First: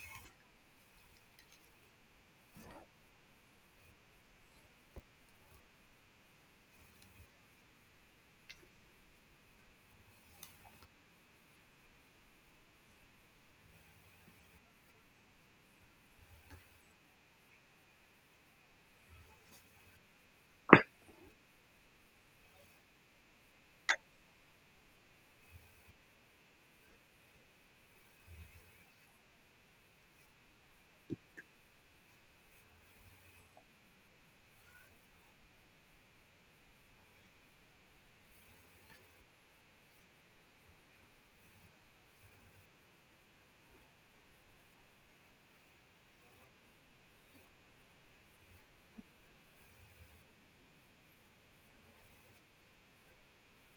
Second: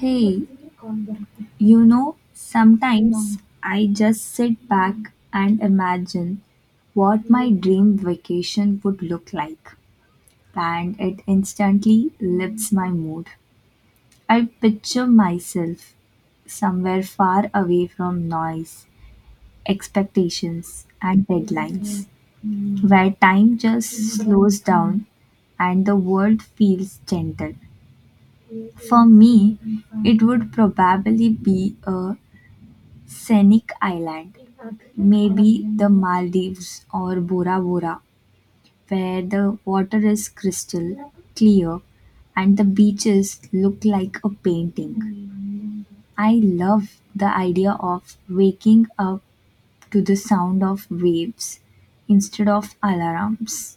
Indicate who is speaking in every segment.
Speaker 1: Hey, you know, sometimes I just sit back and imagine what my dream vacation would look like, and it instantly lifts my mood. I picture myself somewhere far away from noise, expectations, and deadlines, where time just slows down and the world feels gentle. For me, it would probably be a scenic island, maybe the Maldives or Bora Bora, where the water is crystal clear and the beaches look like a painting. I love the idea of waking up to the sound of waves instead of alarms,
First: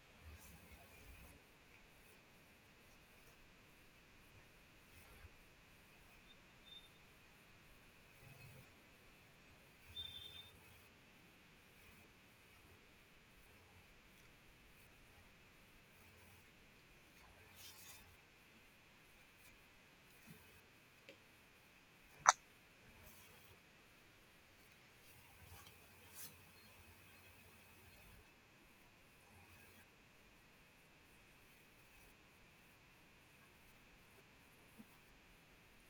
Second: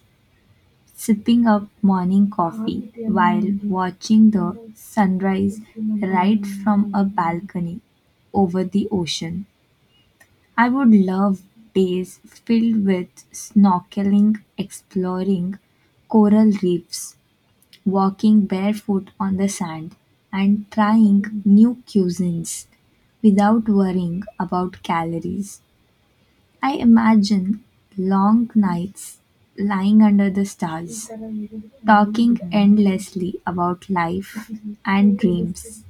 Speaker 1: sipping up morning coffee while watching the sunrise right from a balcony over the ocean. I would love days filled with snorkeling, exploring coral reefs, walking barefoot on the sand, and trying new cuisines without worrying about calories. I imagine long nights lying under the stars, talking endlessly about life and dreams,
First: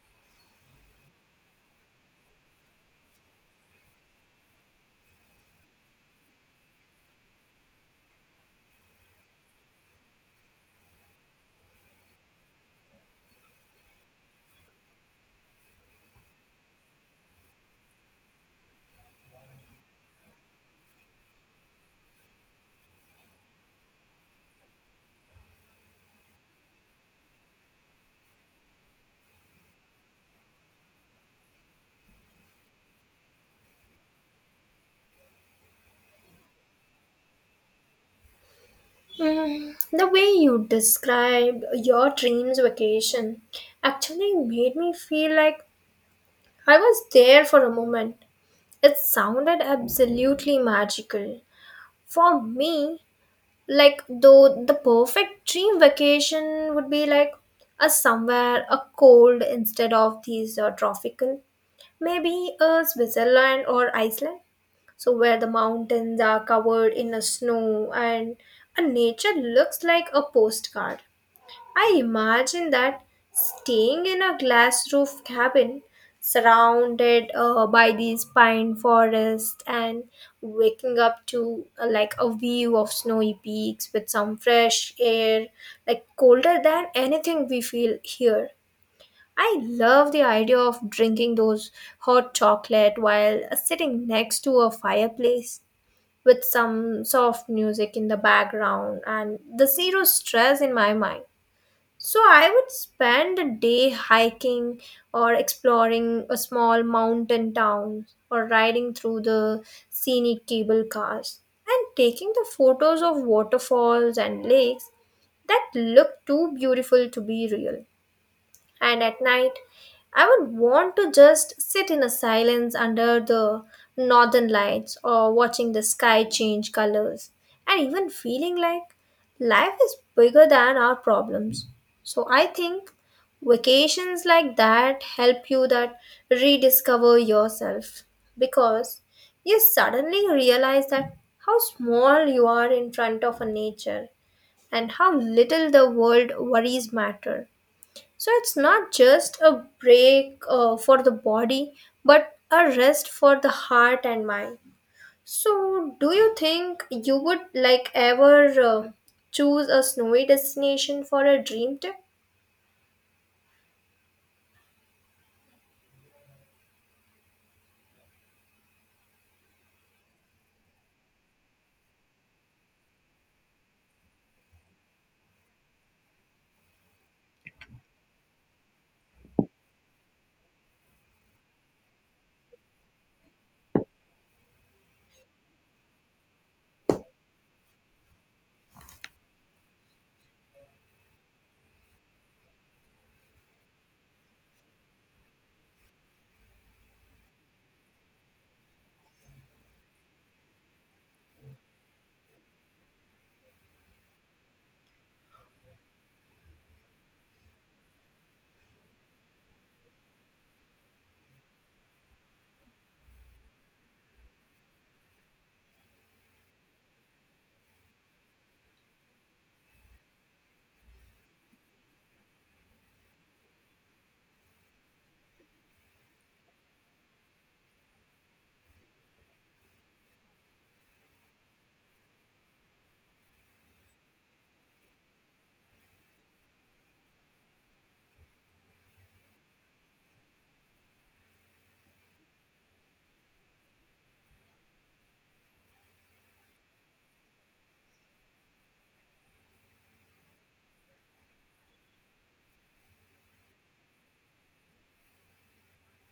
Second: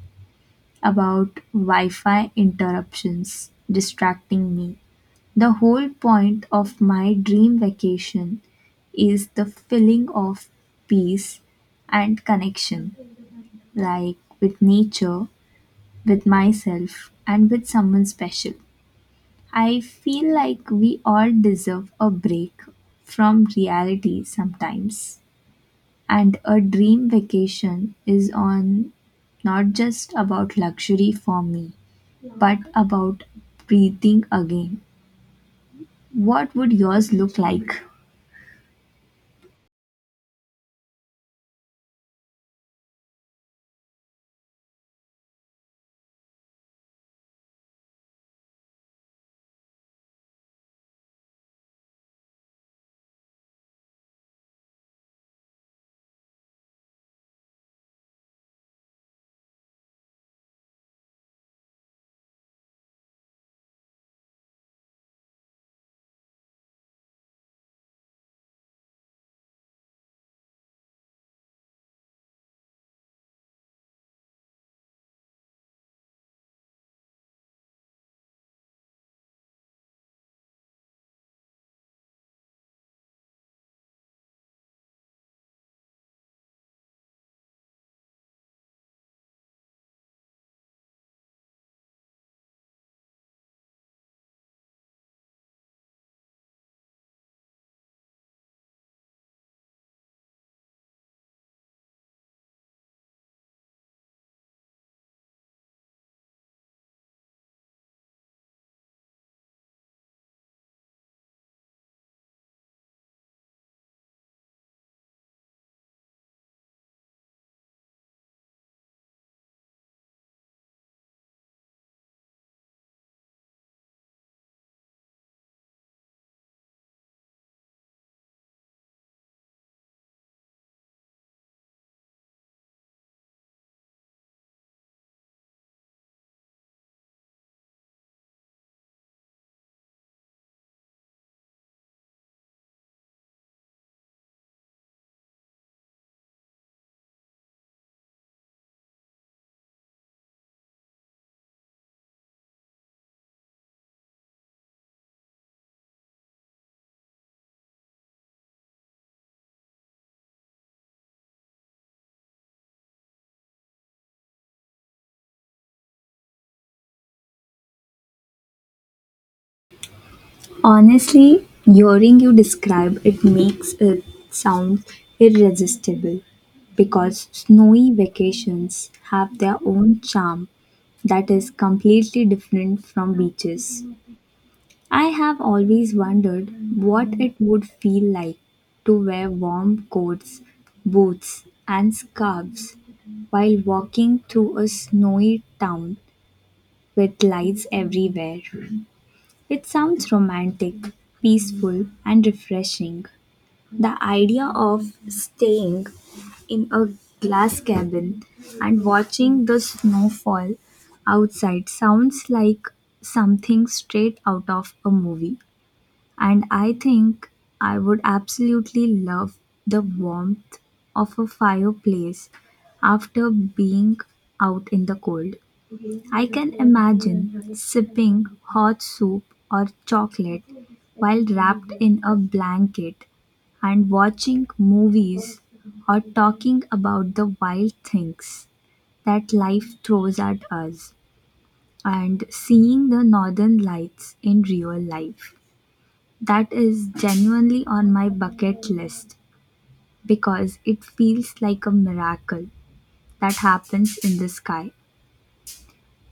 Speaker 1: about Wi Fi interruptions distracting me. The whole point of my dream vacation is the feeling of peace and connection, like with nature, with myself, and with someone special. I feel like we all deserve a break from reality sometimes. And a dream vacation is on not just about luxury for me, but about breathing again. What would yours look like?
Speaker 2: The way you described your dreams vacation actually made me feel like I was there for a moment. It sounded absolutely magical. For me, like though the perfect dream vacation would be like a somewhere a cold instead of these tropical, maybe a Switzerland or Iceland. So where the mountains are covered in a snow and a nature looks like a postcard. I imagine that staying in a glass roof cabin surrounded by these pine forests and waking up to like a view of snowy peaks with some fresh air like colder than anything we feel here. I love the idea of drinking those hot chocolate while sitting next to a fireplace with some soft music in the background and the zero stress in my mind. So I would spend a day hiking or exploring a small mountain town or riding through the scenic cable cars and taking the photos of waterfalls and lakes that look too beautiful to be real. And at night, I would want to just sit in a silence under the northern lights or watching the sky change colors and even feeling like life is bigger than our problems. So I think vacations like that help you that rediscover yourself because you suddenly realize that how small you are in front of a nature and how little the world worries matter. So it's not just a break for the body, but a rest for the heart and mind. So, do you think you would like ever choose a snowy destination for a dream trip?
Speaker 1: Honestly, hearing you describe it makes it sound irresistible because snowy vacations have their own charm that is completely different from beaches. I have always wondered what it would feel like to wear warm coats, boots, and scarves while walking through a snowy town with lights everywhere. It sounds romantic, peaceful, and refreshing. The idea of staying in a glass cabin and watching the snowfall outside sounds like something straight out of a movie. And I think I would absolutely love the warmth of a fireplace after being out in the cold. I can imagine sipping hot soup or chocolate while wrapped in a blanket and watching movies or talking about the wild things that life throws at us and seeing the northern lights in real life. That is genuinely on my bucket list because it feels like a miracle that happens in the sky.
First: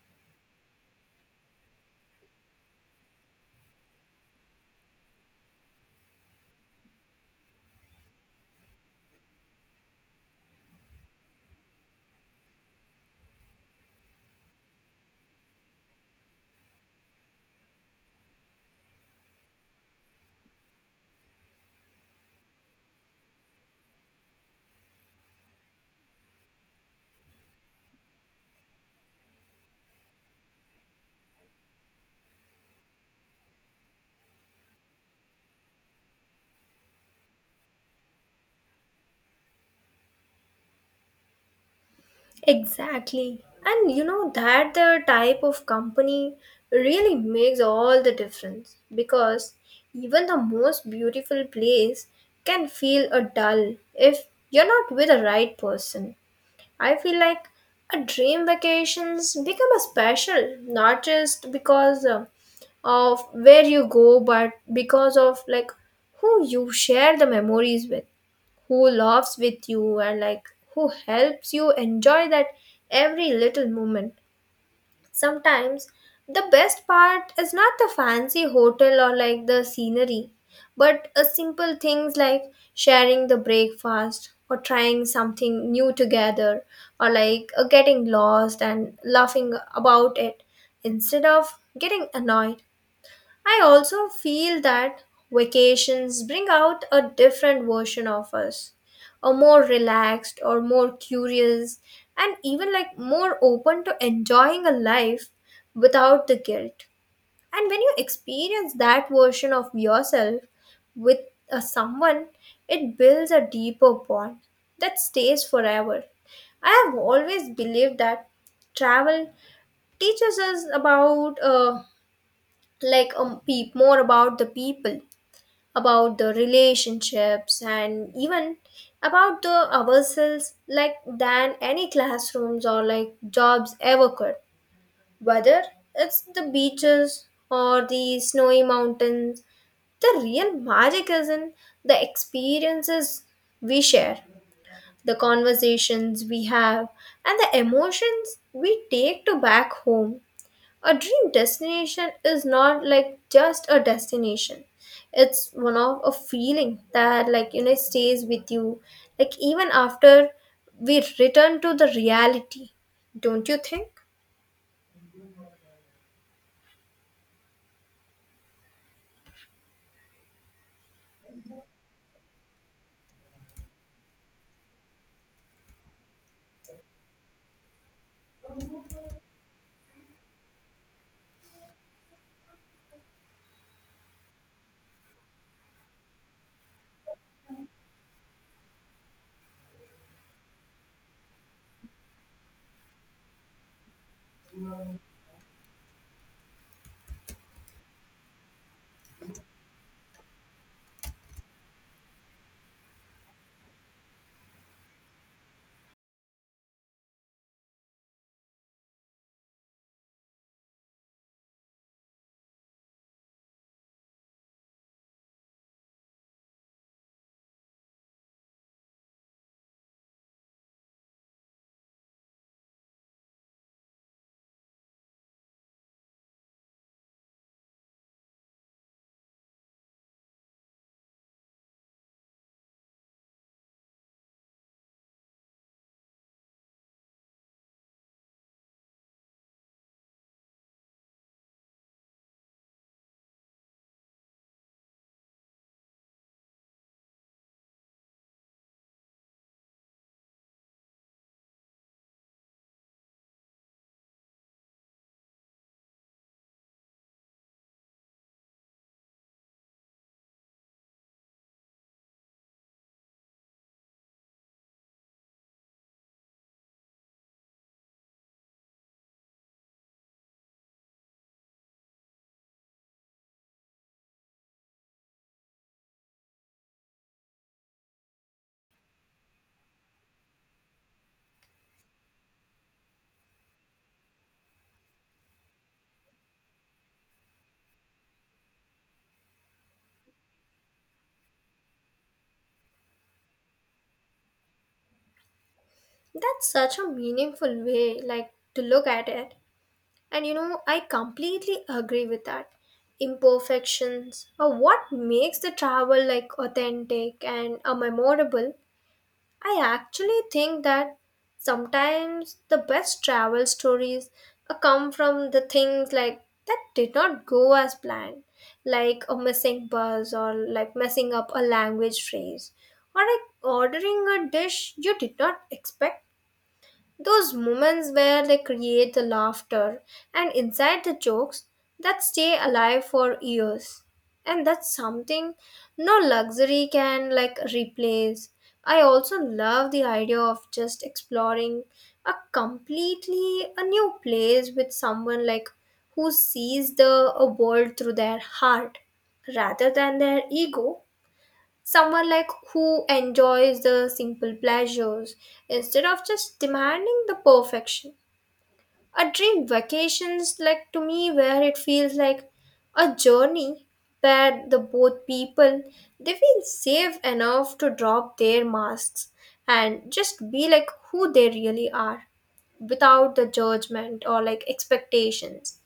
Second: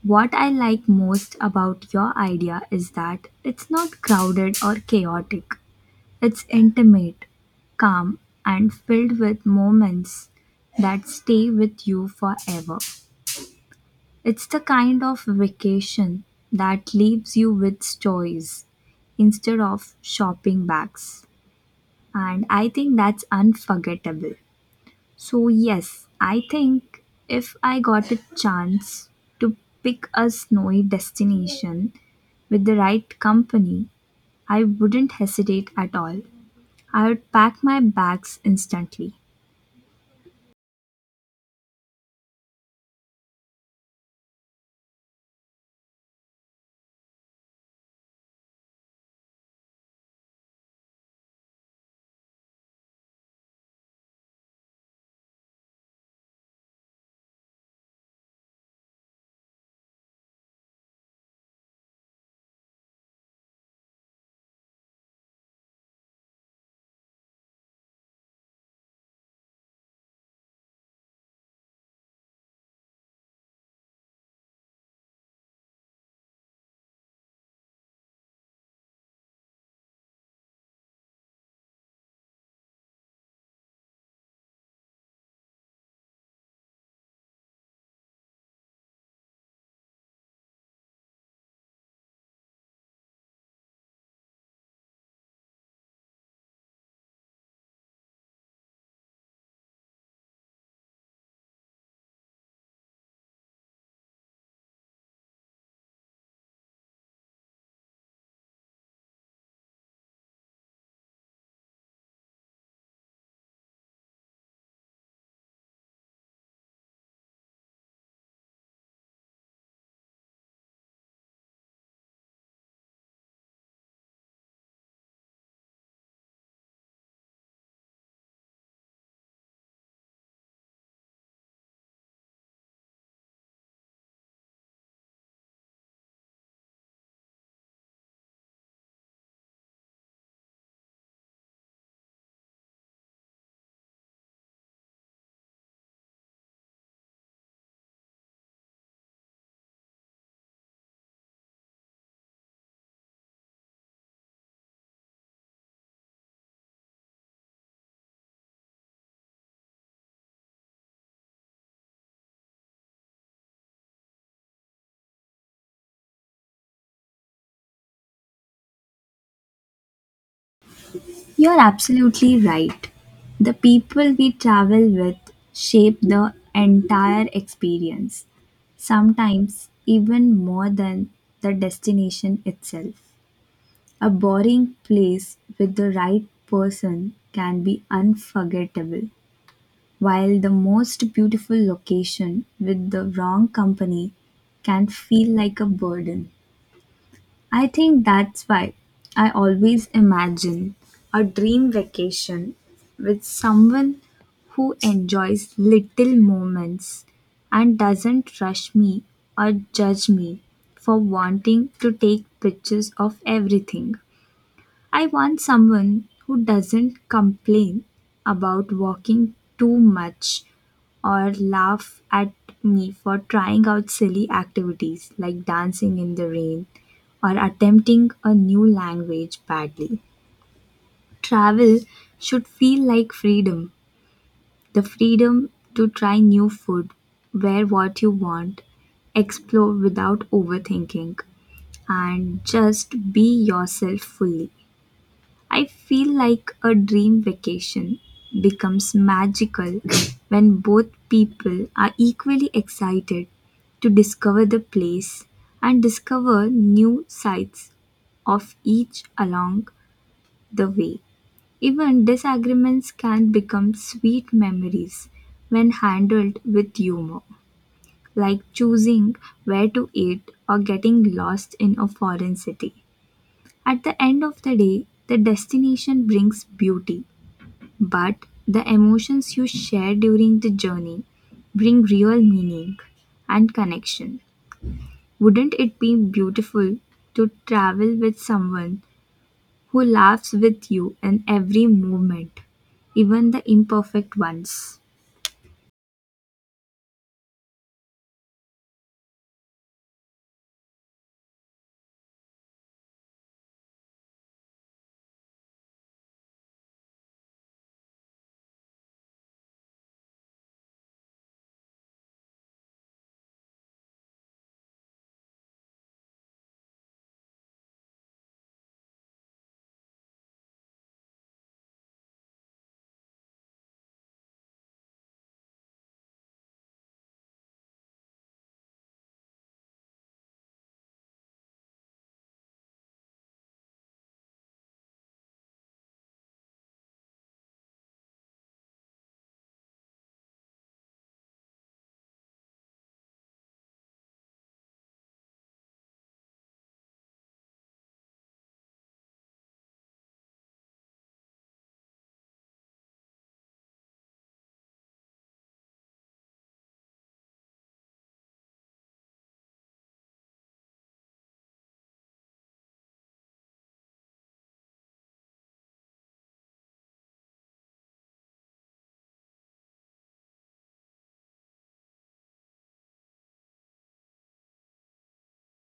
Speaker 1: What I like most about your idea is that it's not crowded or chaotic. It's intimate, calm, and filled with moments that stay with you forever. It's the kind of vacation that leaves you with stories instead of shopping bags. And I think that's unforgettable. So, yes, I think if I got a chance to pick a snowy destination, with the right company, I wouldn't hesitate at all. I would pack my bags instantly.
Speaker 2: Exactly. And you know that the type of company really makes all the difference because even the most beautiful place can feel a dull if you're not with the right person. I feel like a dream vacations become a special, not just because of where you go, but because of like who you share the memories with, who laughs with you, and like who helps you enjoy that every little moment. Sometimes the best part is not the fancy hotel or like the scenery, but a simple things like sharing the breakfast or trying something new together or like getting lost and laughing about it instead of getting annoyed. I also feel that vacations bring out a different version of us, a more relaxed or more curious, and even like more open to enjoying a life without the guilt. And when you experience that version of yourself with a someone, it builds a deeper bond that stays forever. I have always believed that travel teaches us about like peep more about the people about the relationships and even about the ourselves like than any classrooms or like jobs ever could. Whether it's the beaches or the snowy mountains, the real magic is in the experiences we share, the conversations we have, and the emotions we take to back home. A dream destination is not like just a destination. It's one of a feeling that like you know stays with you like even after we return to the reality. Don't you think?
Speaker 1: You're absolutely right. The people we travel with shape the entire experience, sometimes even more than the destination itself. A boring place with the right person can be unforgettable, while the most beautiful location with the wrong company can feel like a burden. I think that's why I always imagine a dream vacation with someone who enjoys little moments and doesn't rush me or judge me for wanting to take pictures of everything. I want someone who doesn't complain about walking too much or laugh at me for trying out silly activities like dancing in the rain or attempting a new language badly. Travel should feel like freedom, the freedom to try new food, wear what you want, explore without overthinking, and just be yourself fully. I feel like a dream vacation becomes magical when both people are equally excited to discover the place and discover new sides of each along the way. Even disagreements can become sweet memories when handled with humor, like choosing where to eat or getting lost in a foreign city. At the end of the day, the destination brings beauty, but the emotions you share during the journey bring real meaning and connection. Wouldn't it be beautiful to travel with someone who laughs with you in every movement, even the imperfect ones?
Speaker 2: That's such a meaningful way like to look at it. And you know, I completely agree with that. Imperfections are what makes the travel like authentic and a memorable. I actually think that sometimes the best travel stories come from the things like that did not go as planned, like a missing bus or like messing up a language phrase or like ordering a dish you did not expect. Those moments where they create the laughter and inside the jokes that stay alive for years. And that's something no luxury can like replace. I also love the idea of just exploring a completely a new place with someone like who sees the a world through their heart rather than their ego. Someone like who enjoys the simple pleasures instead of just demanding the perfection. A dream vacations like to me where it feels like a journey where the both people they feel safe enough to drop their masks and just be like who they really are without the judgment or like expectations.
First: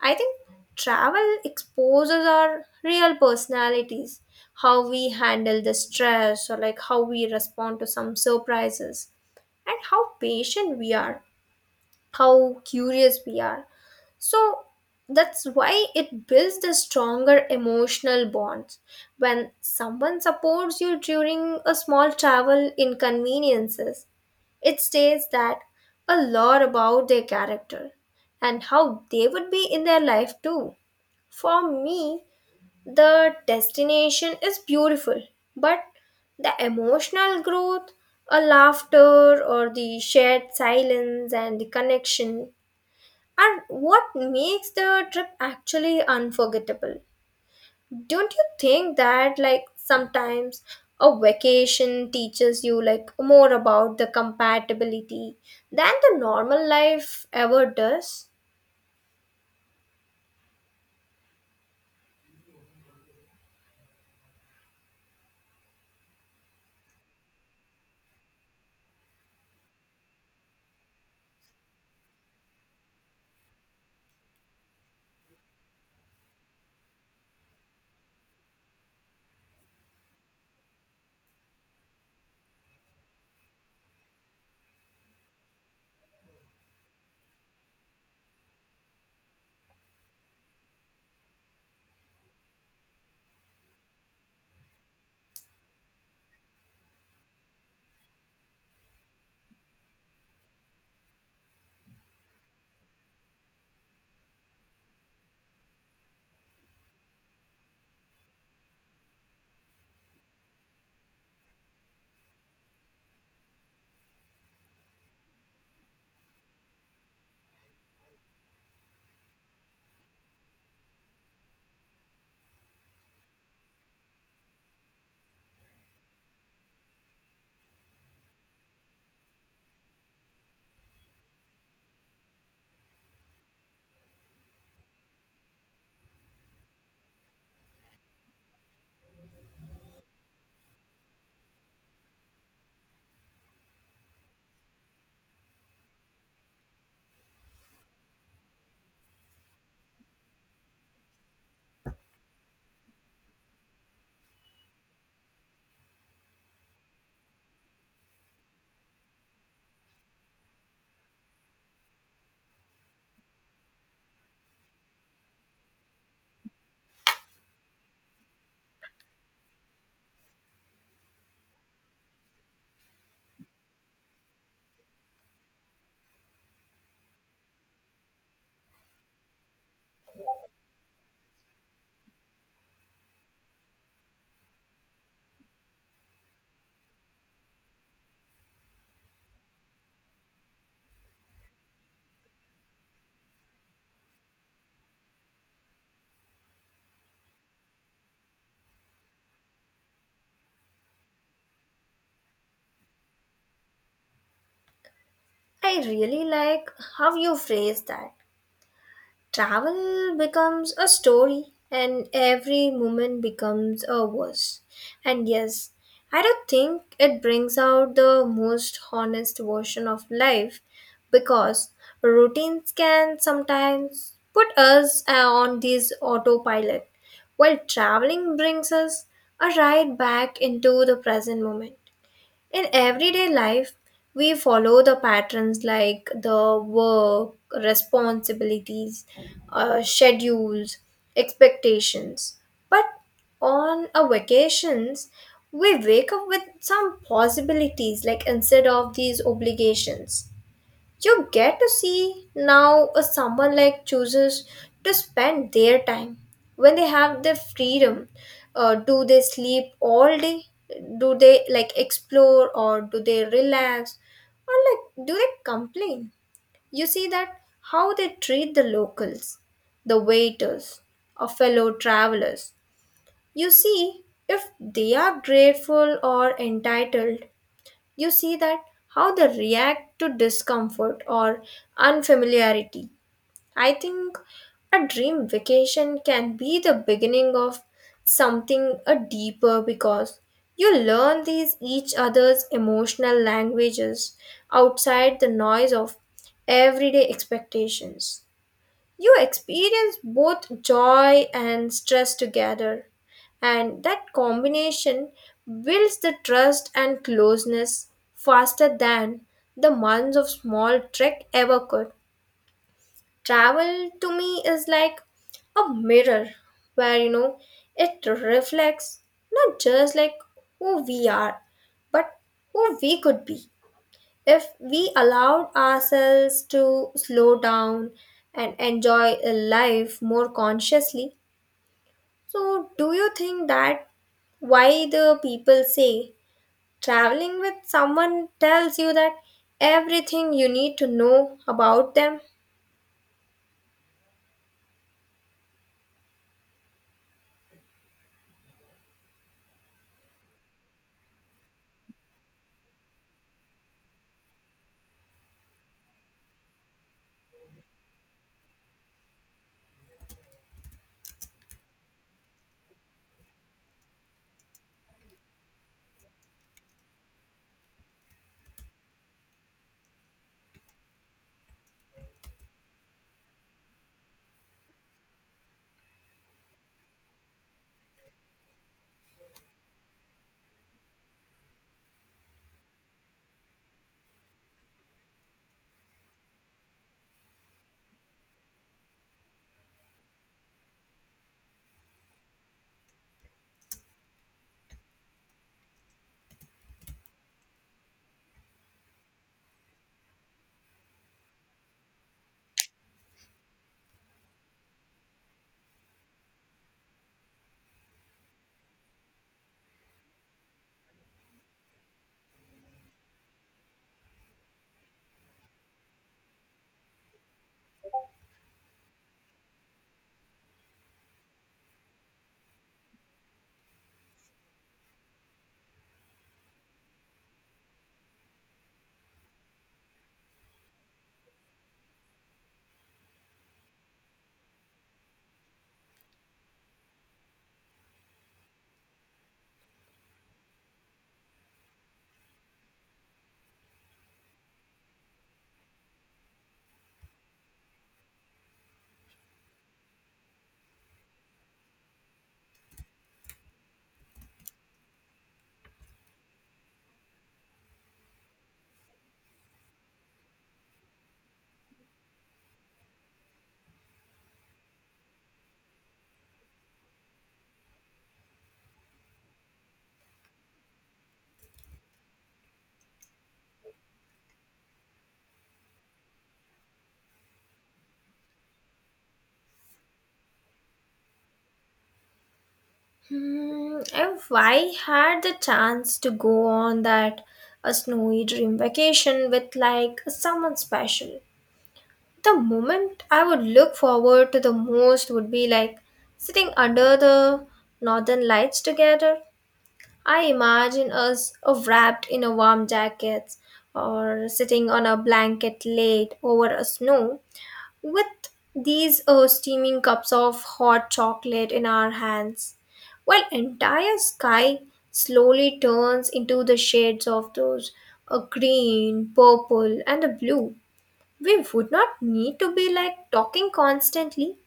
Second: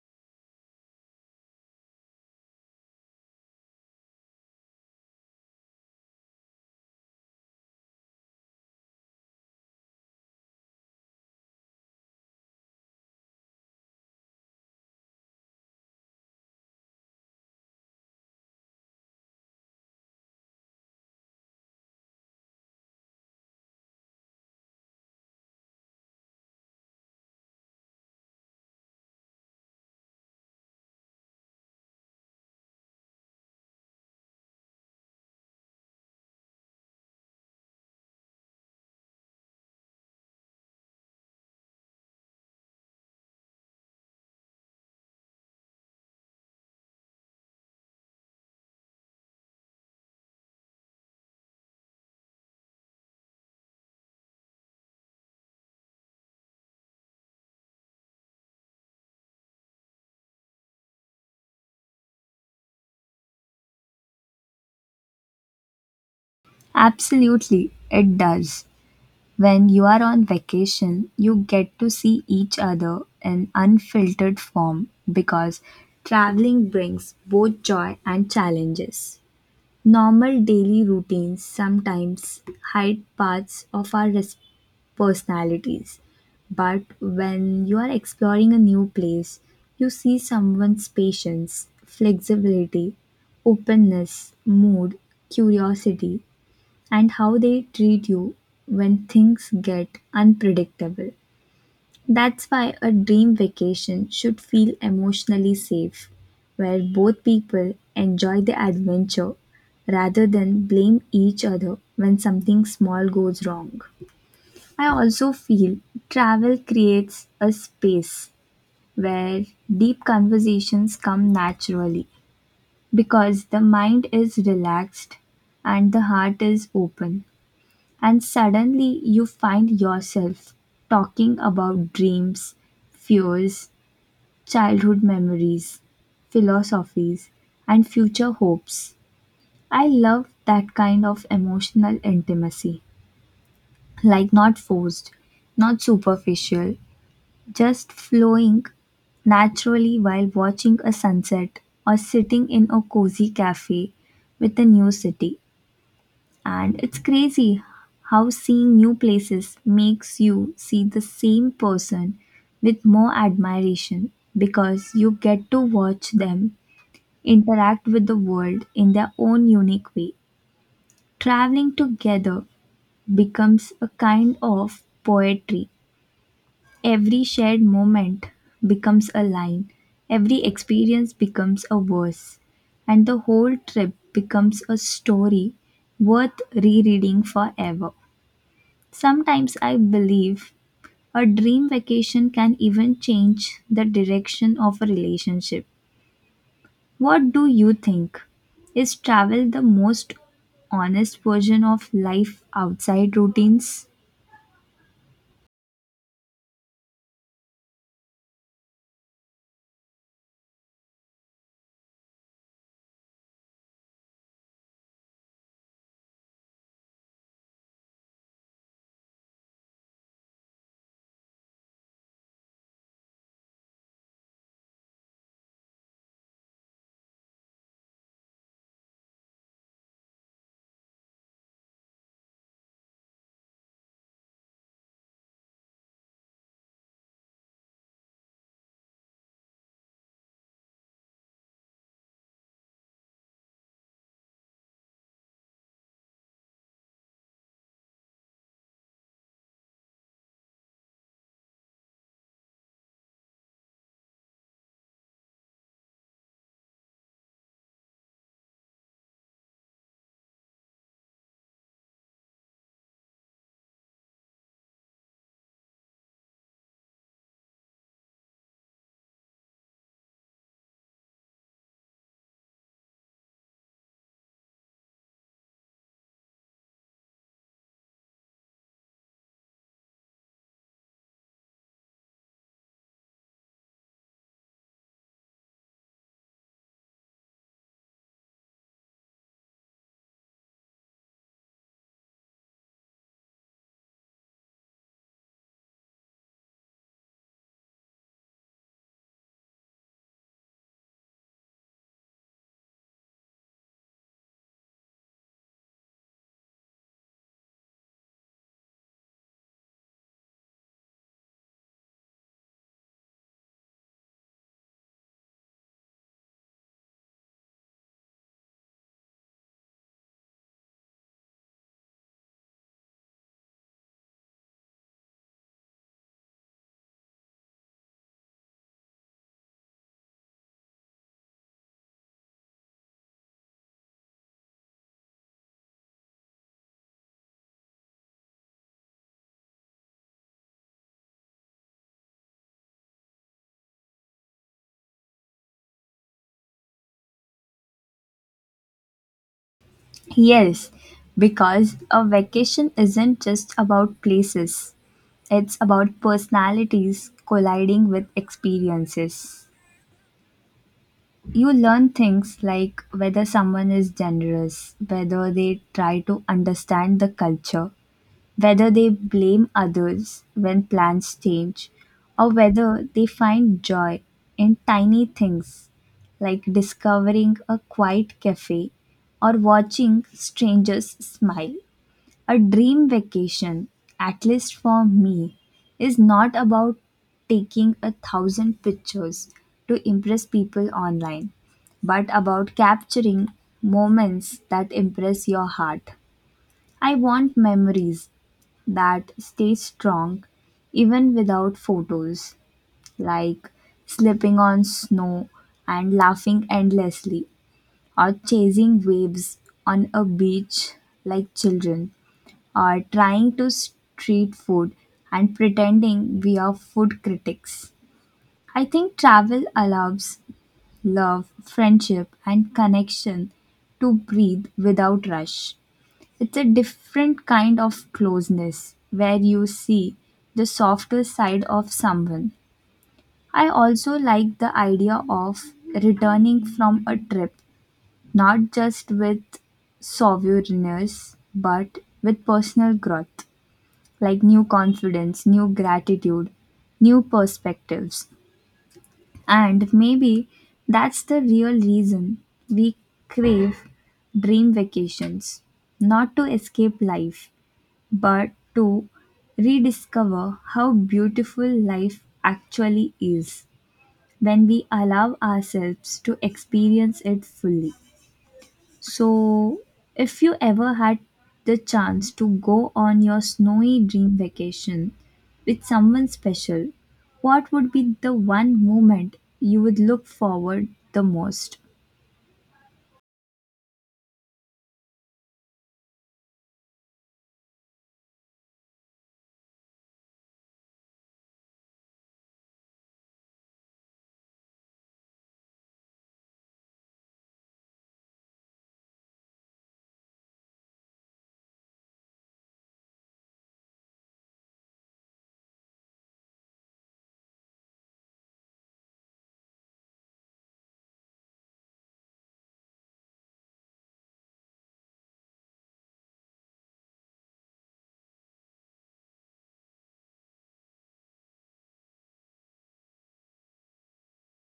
Speaker 2: I think travel exposes our real personalities, how we handle the stress, or like how we respond to some surprises, and how patient we are, how curious we are. So that's why it builds the stronger emotional bonds. When someone supports you during a small travel inconveniences, it states that a lot about their character and how they would be in their life too. For me, the destination is beautiful, but the emotional growth, a laughter, or the shared silence and the connection are what makes the trip actually unforgettable. Don't you think that, like, sometimes a vacation teaches you, like, more about the compatibility than the normal life ever does?
Speaker 1: Absolutely, it does. When you are on vacation, you get to see each other in unfiltered form because traveling brings both joy and challenges. Normal daily routines sometimes hide parts of our personalities, but when you are exploring a new place, you see someone's patience, flexibility, openness, mood, curiosity, and how they treat you when things get unpredictable. That's why a dream vacation should feel emotionally safe, where both people enjoy the adventure rather than blame each other when something small goes wrong. I also feel travel creates a space where deep conversations come naturally because the mind is relaxed and the heart is open. And suddenly you find yourself talking about dreams, fears, childhood memories, philosophies, and future hopes. I love that kind of emotional intimacy, like not forced, not superficial, just flowing naturally while watching a sunset or sitting in a cozy cafe with a new city. And it's crazy how seeing new places makes you see the same person with more admiration because you get to watch them interact with the world in their own unique way. Traveling together becomes a kind of poetry. Every shared moment becomes a line, every experience becomes a verse, and the whole trip becomes a story worth rereading forever. Sometimes I believe a dream vacation can even change the direction of a relationship. What do you think? Is travel the most honest version of life outside routines?
Speaker 2: I really like how you phrase that travel becomes a story and every moment becomes a verse. And yes, I don't think it brings out the most honest version of life because routines can sometimes put us on this autopilot while traveling brings us a ride back into the present moment. In everyday life, we follow the patterns like the work, responsibilities, schedules, expectations. But on a vacations, we wake up with some possibilities like instead of these obligations. You get to see now a someone like chooses to spend their time when they have the freedom. Do they sleep all day? Do they like explore or do they relax? Or like do they complain? You see that how they treat the locals, the waiters, or fellow travelers. You see if they are grateful or entitled. You see that how they react to discomfort or unfamiliarity. I think a dream vacation can be the beginning of something a deeper because you learn these each other's emotional languages outside the noise of everyday expectations. You experience both joy and stress together, and that combination builds the trust and closeness faster than the months of small trek ever could. Travel to me is like a mirror where you know it reflects not just like who we are, but who we could be. If we allowed ourselves to slow down and enjoy a life more consciously, so do you think that why the people say traveling with someone tells you that everything you need to know about them?
Speaker 1: Yes, because a vacation isn't just about places, it's about personalities colliding with experiences. You learn things like whether someone is generous, whether they try to understand the culture, whether they blame others when plans change, or whether they find joy in tiny things like discovering a quiet cafe or watching strangers smile. A dream vacation, at least for me, is not about taking a thousand pictures to impress people online, but about capturing moments that impress your heart. I want memories that stays strong even without photos, like slipping on snow and laughing endlessly, or chasing waves on a beach like children, or trying to street food and pretending we are food critics. I think travel allows love, friendship, and connection to breathe without rush. It's a different kind of closeness where you see the softer side of someone. I also like the idea of returning from a trip, not just with souvenirs, but with personal growth, like new confidence, new gratitude, new perspectives. And maybe that's the real reason we crave dream vacations, not to escape life, but to rediscover how beautiful life actually is when we allow ourselves to experience it fully. So, if you ever had the chance to go on your snowy dream vacation with someone special, what would be the one moment you would look forward the most?
Speaker 2: Hmm, if I had the chance to go on that a snowy dream vacation with like someone special, the moment I would look forward to the most would be like sitting under the northern lights together. I imagine us wrapped in a warm jackets or sitting on a blanket laid over a snow with these steaming cups of hot chocolate in our hands while entire sky slowly turns into the shades of those green, purple and the blue. We would not need to be like talking constantly,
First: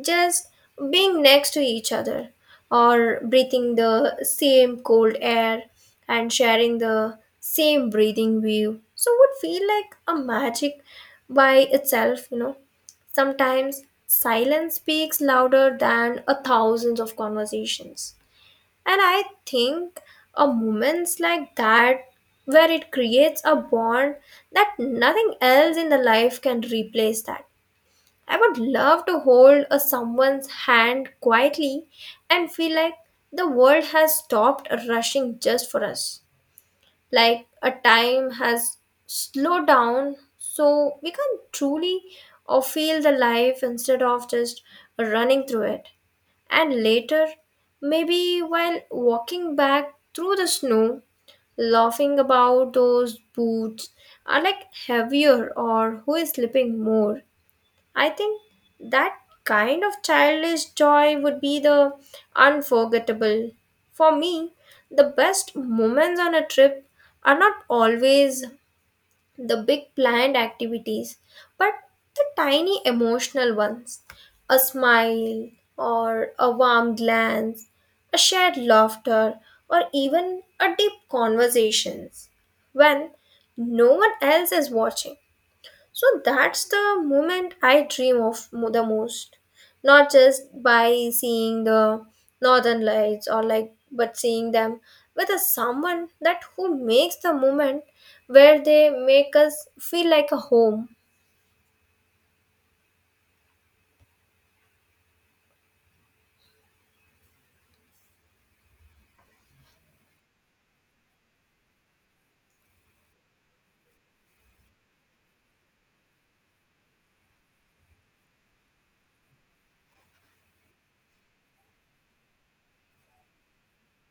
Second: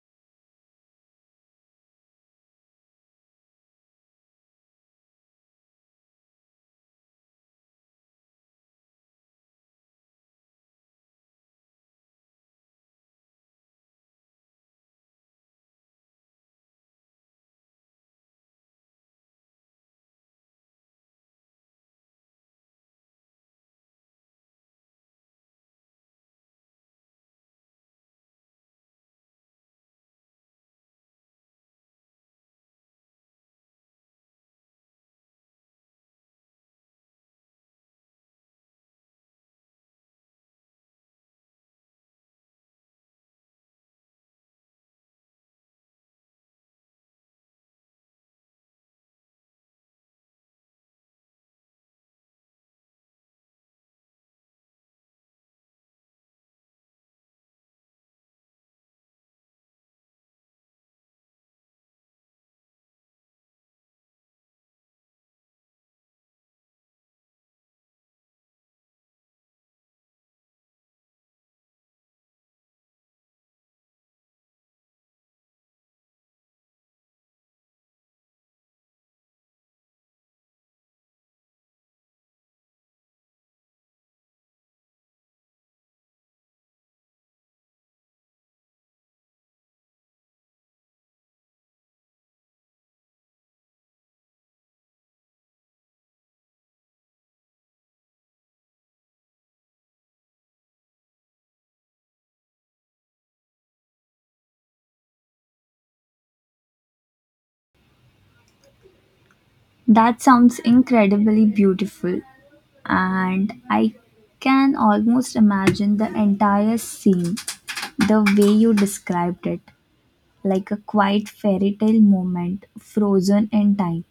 Speaker 2: just being next to each other or breathing the same cold air and sharing the same breathing view. So, it would feel like a magic by itself, you know. Sometimes silence speaks louder than a thousands of conversations. And I think a moments like that where it creates a bond that nothing else in the life can replace that. I would love to hold a someone's hand quietly and feel like the world has stopped rushing just for us. Like a time has slowed down so we can truly or feel the life instead of just running through it. And later, maybe while walking back through the snow, laughing about those boots are like heavier or who is slipping more. I think that kind of childish joy would be the unforgettable. For me, the best moments on a trip are not always the big planned activities, but the tiny emotional ones. A smile, or a warm glance, a shared laughter, or even a deep conversations when no one else is watching. So that's the moment I dream of the most. Not just by seeing the northern lights or like, but seeing them with a someone that who makes the moment where they make us feel like a home.
Speaker 1: That sounds incredibly beautiful, and I can almost imagine the entire scene the way you described it, like a quiet fairy tale moment frozen in time.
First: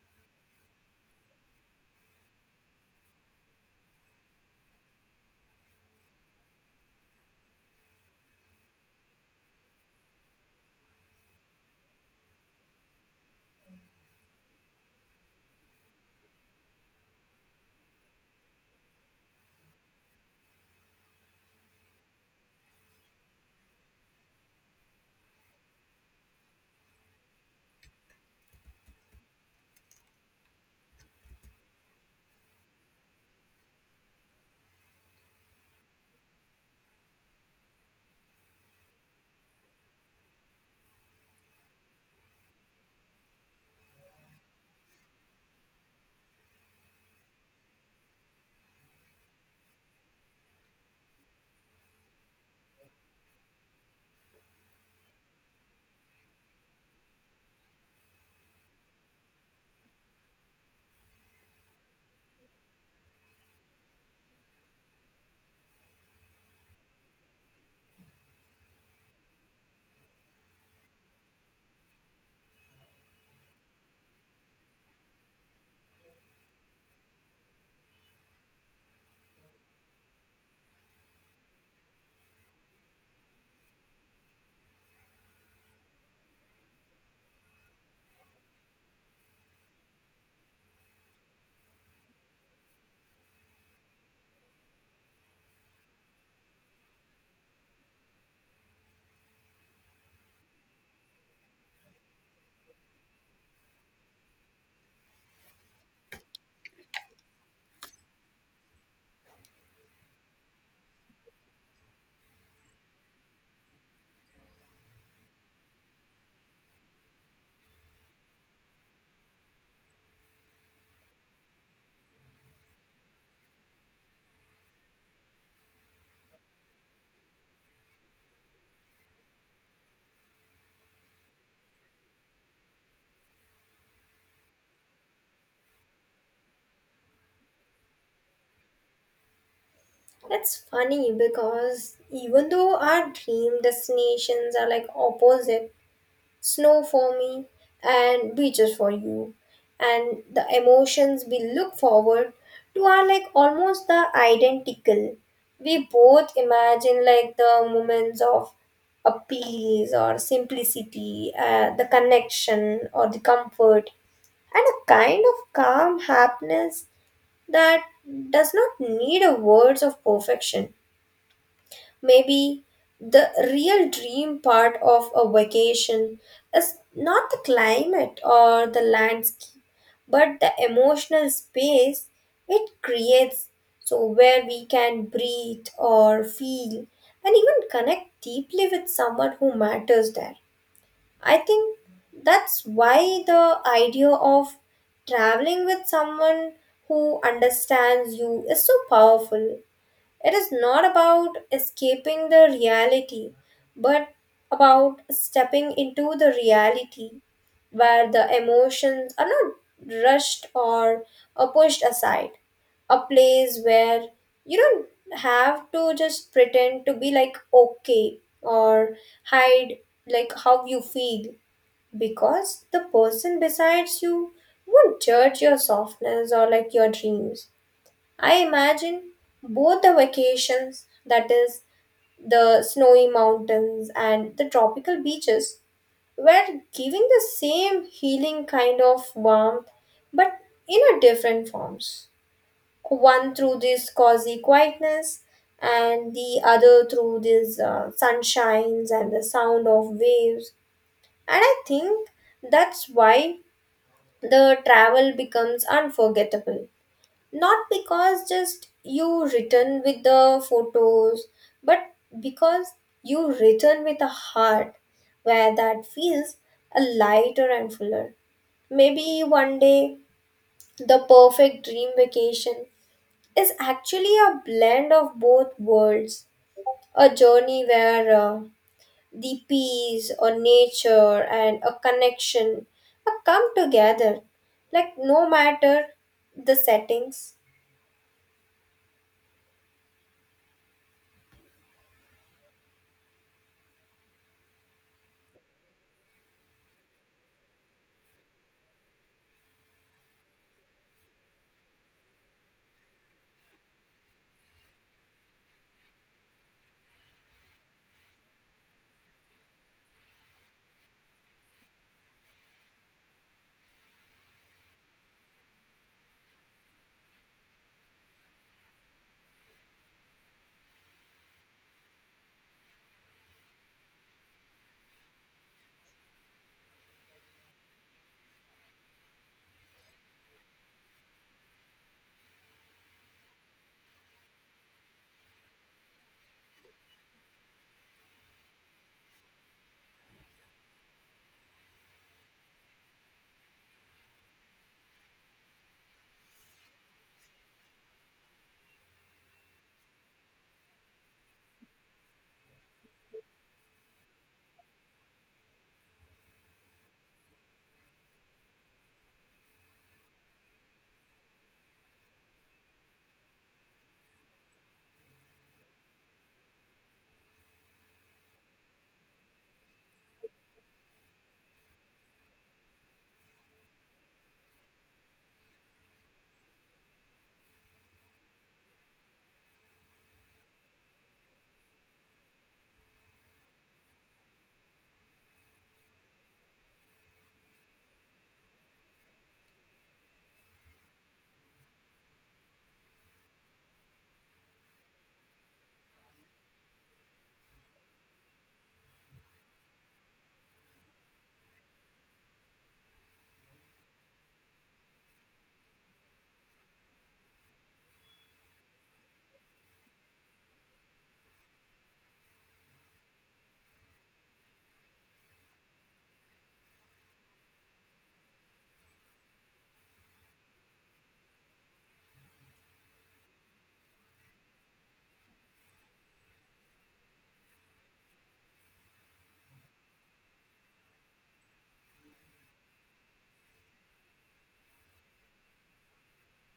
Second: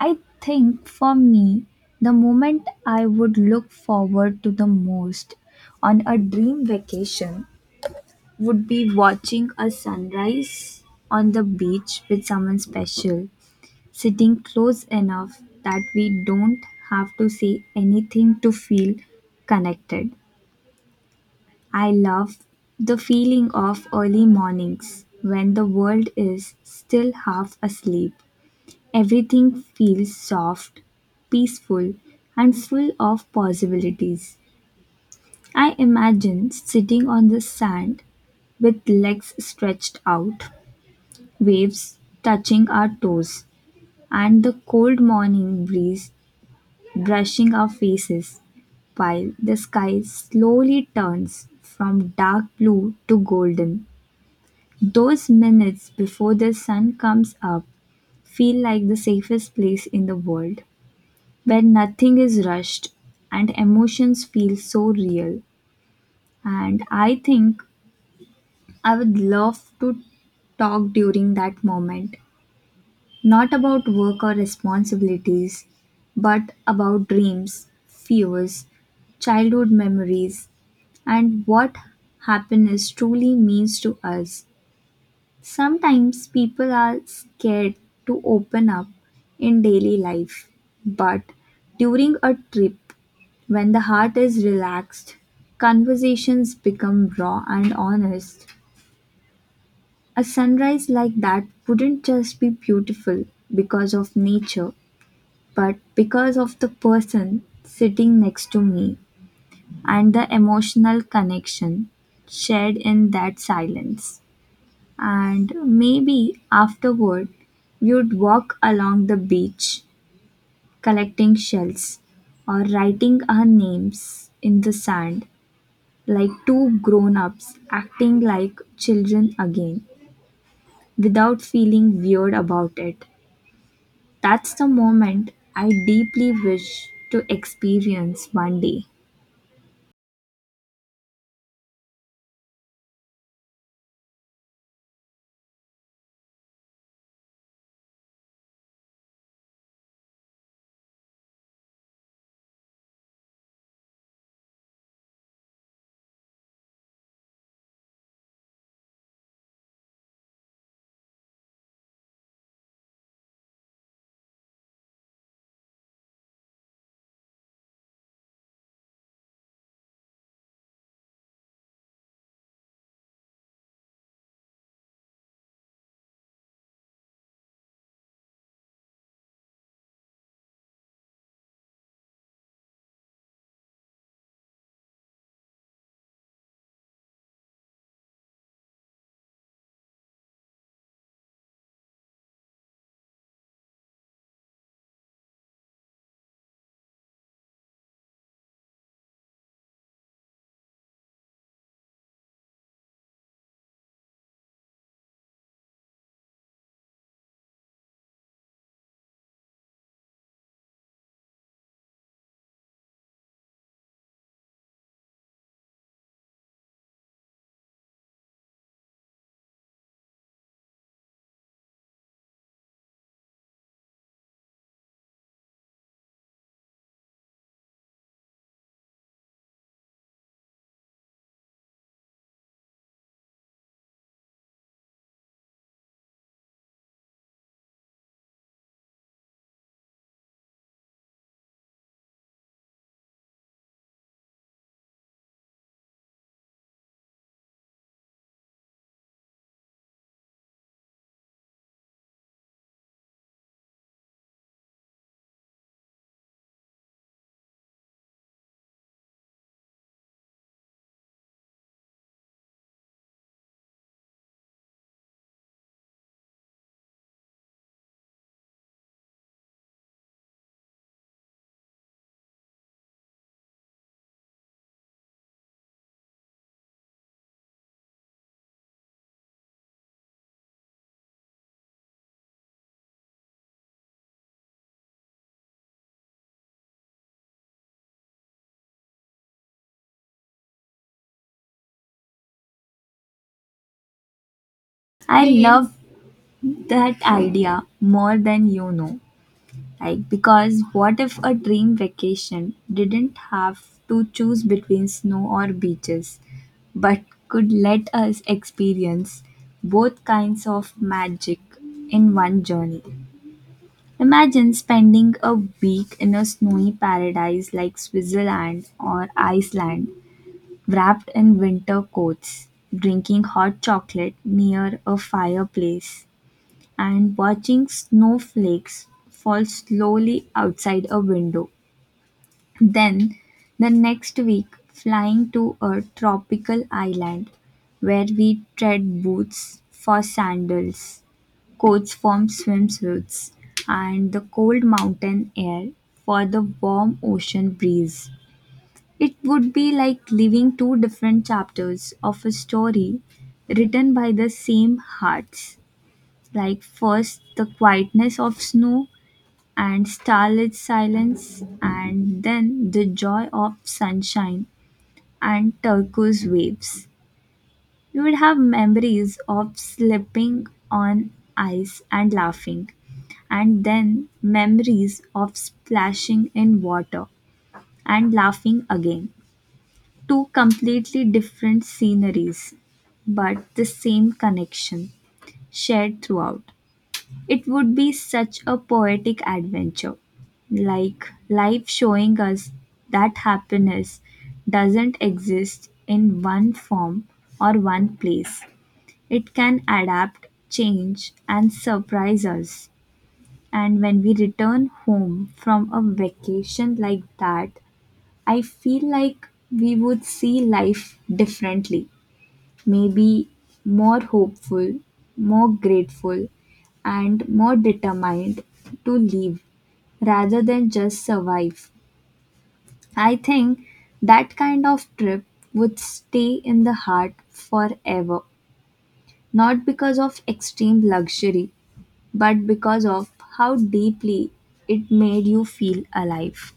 Speaker 1: I think for me, the moment I would look forward to the most on a dream vacation would be watching a sunrise on the beach with someone special, sitting close enough that we don't have to say anything to feel connected. I love the feeling of early mornings when the world is still half asleep. Everything feels soft, peaceful, and full of possibilities. I imagine sitting on the sand with legs stretched out, waves touching our toes, and the cold morning breeze brushing our faces while the sky slowly turns from dark blue to golden. Those minutes before the sun comes up feel like the safest place in the world, where nothing is rushed and emotions feel so real. And I think I would love to talk during that moment, not about work or responsibilities, but about dreams, fears, childhood memories, and what happiness truly means to us. Sometimes people are scared to open up in daily life, but during a trip, when the heart is relaxed, conversations become raw and honest. A sunrise like that wouldn't just be beautiful because of nature, but because of the person sitting next to me and the emotional connection shared in that silence. And maybe afterward you'd walk along the beach collecting shells or writing our names in the sand like two grown ups acting like children again without feeling weird about it. That's the moment I deeply wish to experience one day.
Speaker 2: It's funny because even though our dream destinations are like opposite, snow for me and beaches for you and the emotions we look forward to are like almost the identical. We both imagine like the moments of appease or simplicity the connection or the comfort and a kind of calm happiness that does not need a words of perfection. Maybe the real dream part of a vacation is not the climate or the landscape, but the emotional space it creates, so where we can breathe or feel and even connect deeply with someone who matters there. I think that's why the idea of traveling with someone who understands you is so powerful. It is not about escaping the reality, but about stepping into the reality where the emotions are not rushed or are pushed aside. A place where you don't have to just pretend to be like okay or hide like how you feel because the person besides you won't judge your softness or like your dreams. I imagine both the vacations, that is, the snowy mountains and the tropical beaches, were giving the same healing kind of warmth but in a different forms. One through this cozy quietness, and the other through these sunshines and the sound of waves. And I think that's why the travel becomes unforgettable not because just you written with the photos but because you written with a heart where that feels a lighter and fuller. Maybe one day the perfect dream vacation is actually a blend of both worlds, a journey where the peace or nature and a connection come together like no matter the settings.
Speaker 1: I really love that idea more than you know. Like, because what if a dream vacation didn't have to choose between snow or beaches, but could let us experience both kinds of magic in one journey? Imagine spending a week in a snowy paradise like Switzerland or Iceland, wrapped in winter coats, drinking hot chocolate near a fireplace and watching snowflakes fall slowly outside a window. Then, the next week, flying to a tropical island where we trade boots for sandals, coats for swimsuits, and the cold mountain air for the warm ocean breeze. It would be like living two different chapters of a story written by the same hearts, like first the quietness of snow and starlit silence and then the joy of sunshine and turquoise waves. You would have memories of slipping on ice and laughing and then memories of splashing in water and laughing again, two completely different sceneries but the same connection shared throughout. It would be such a poetic adventure, like life showing us that happiness doesn't exist in one form or one place. It can adapt, change, and surprise us. And when we return home from a vacation like that, I feel like we would see life differently. Maybe more hopeful, more grateful, and more determined to live rather than just survive. I think that kind of trip would stay in the heart forever, not because of extreme luxury, but because of how deeply it made you feel alive.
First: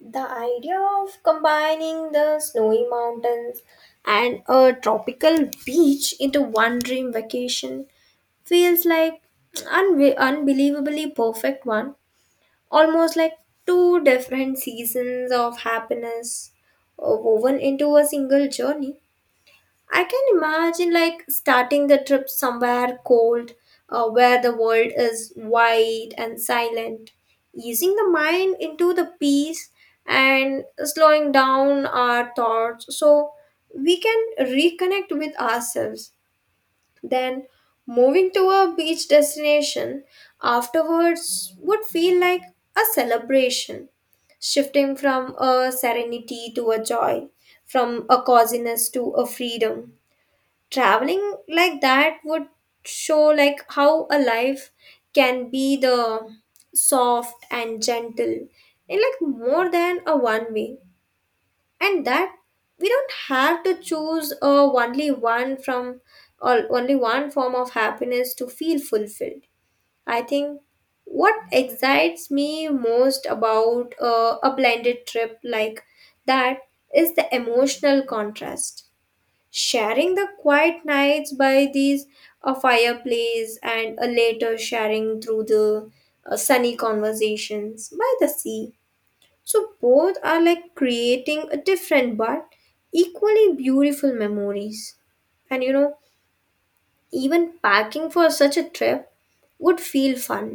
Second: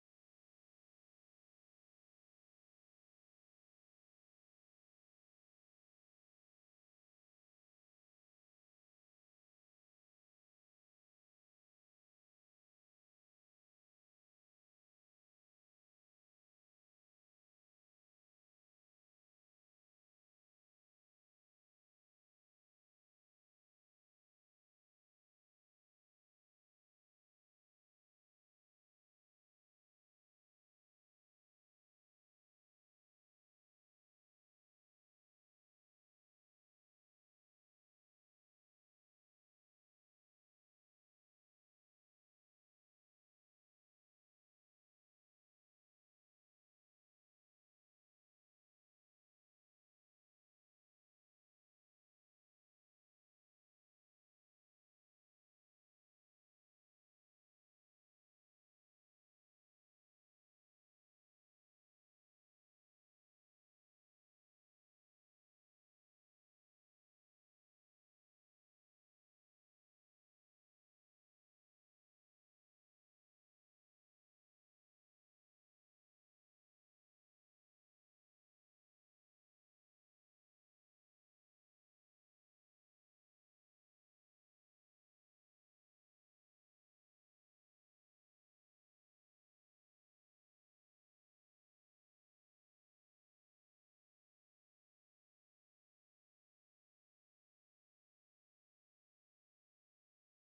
Speaker 2: The idea of combining the snowy mountains and a tropical beach into one dream vacation feels like unbelievably perfect one, almost like two different seasons of happiness woven into a single journey. I can imagine like starting the trip somewhere cold, where the world is wide and silent, easing the mind into the peace and slowing down our thoughts so we can reconnect with ourselves. Then moving to a beach destination afterwards would feel like a celebration, shifting from a serenity to a joy, from a coziness to a freedom. Traveling like that would show like how a life can be the soft and gentle in like more than a one way and that we don't have to choose a only one from or only one form of happiness to feel fulfilled. I think what excites me most about a blended trip like that is the emotional contrast, sharing the quiet nights by these a fireplace and a later sharing through the sunny conversations by the sea. So both are like creating a different but equally beautiful memories. And you know, even packing for such a trip would feel fun,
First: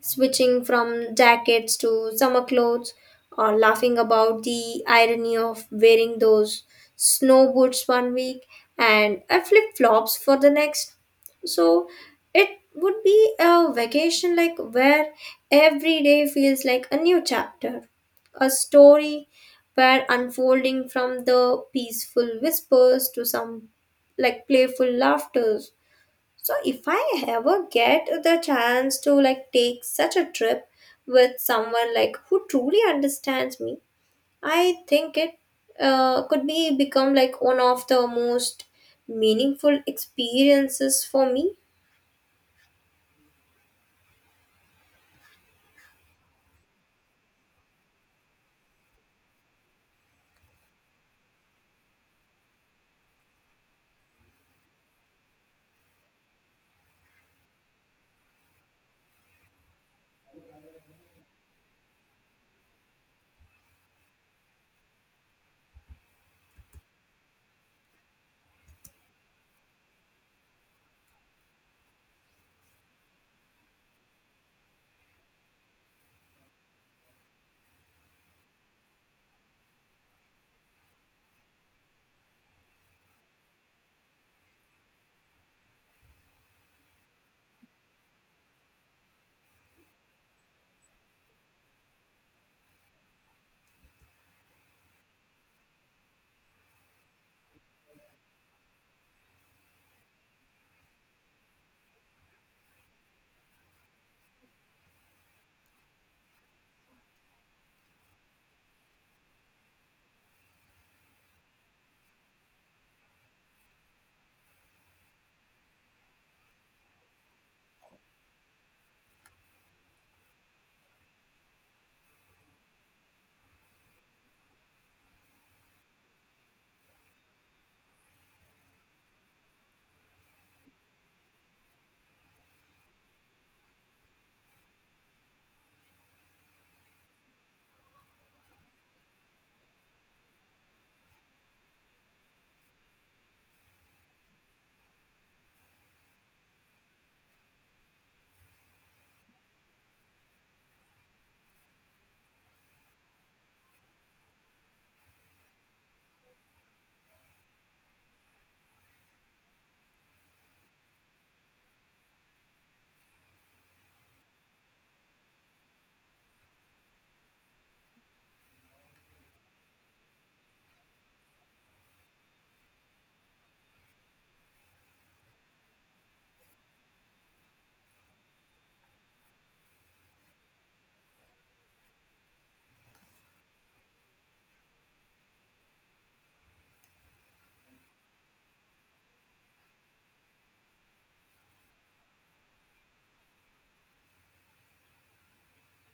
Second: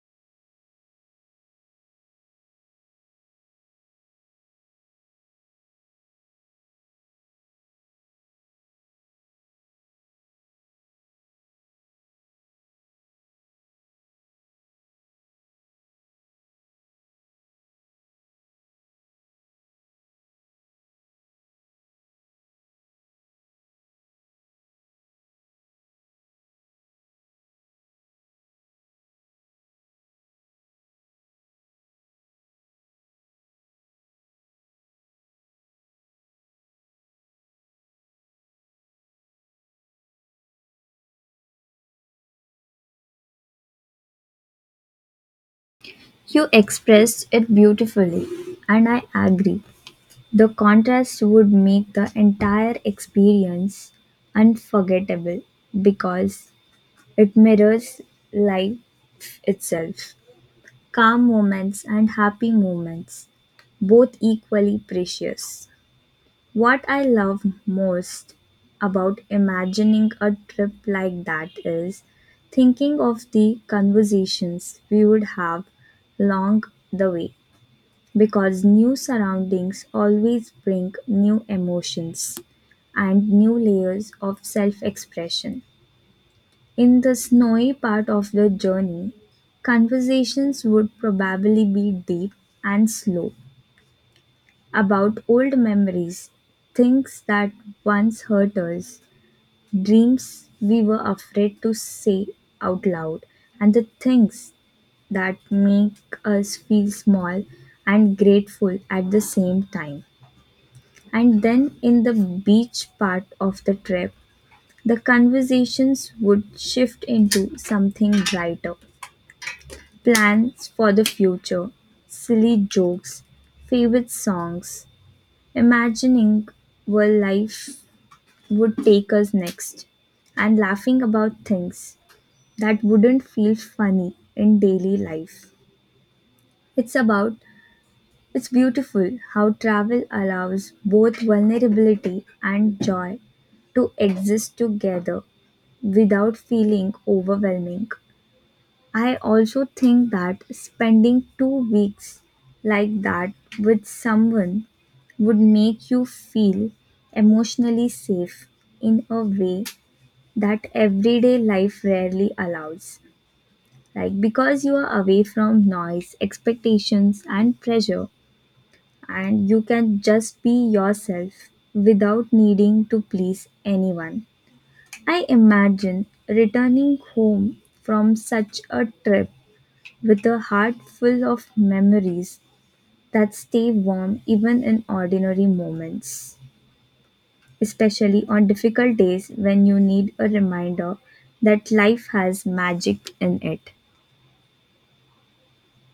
Speaker 2: switching from jackets to summer clothes, or laughing about the irony of wearing those snow boots one week and a flip flops for the next. So it would be a vacation like where every day feels like a new chapter, a story where unfolding from the peaceful whispers to some like playful laughter. So if I ever get the chance to like take such a trip with someone like who truly understands me, I think it could be become like one of the most meaningful experiences for me.
Speaker 1: You expressed it beautifully, and I agree. The contrast would make the entire experience unforgettable because it mirrors life itself. Calm moments and happy moments, both equally precious. What I love most about imagining a trip like that is thinking of the conversations we would have along the way because new surroundings always bring new emotions and new layers of self expression. In the snowy part of the journey, conversations would probably be deep and slow about old memories, things that once hurt us, dreams we were afraid to say out loud, and the things that make us feel small and grateful at the same time. And then in the beach part of the trip, the conversations would shift into something brighter, plans for the future, silly jokes, favorite songs, imagining where life would take us next, and laughing about things that wouldn't feel funny in daily life. It's about It's beautiful how travel allows both vulnerability and joy to exist together without feeling overwhelming. I also think that spending 2 weeks like that with someone would make you feel emotionally safe in a way that everyday life rarely allows. Like, because you are away from noise, expectations, and pressure, and you can just be yourself without needing to please anyone. I imagine returning home from such a trip with a heart full of memories that stay warm even in ordinary moments, especially on difficult days when you need a reminder that life has magic in it.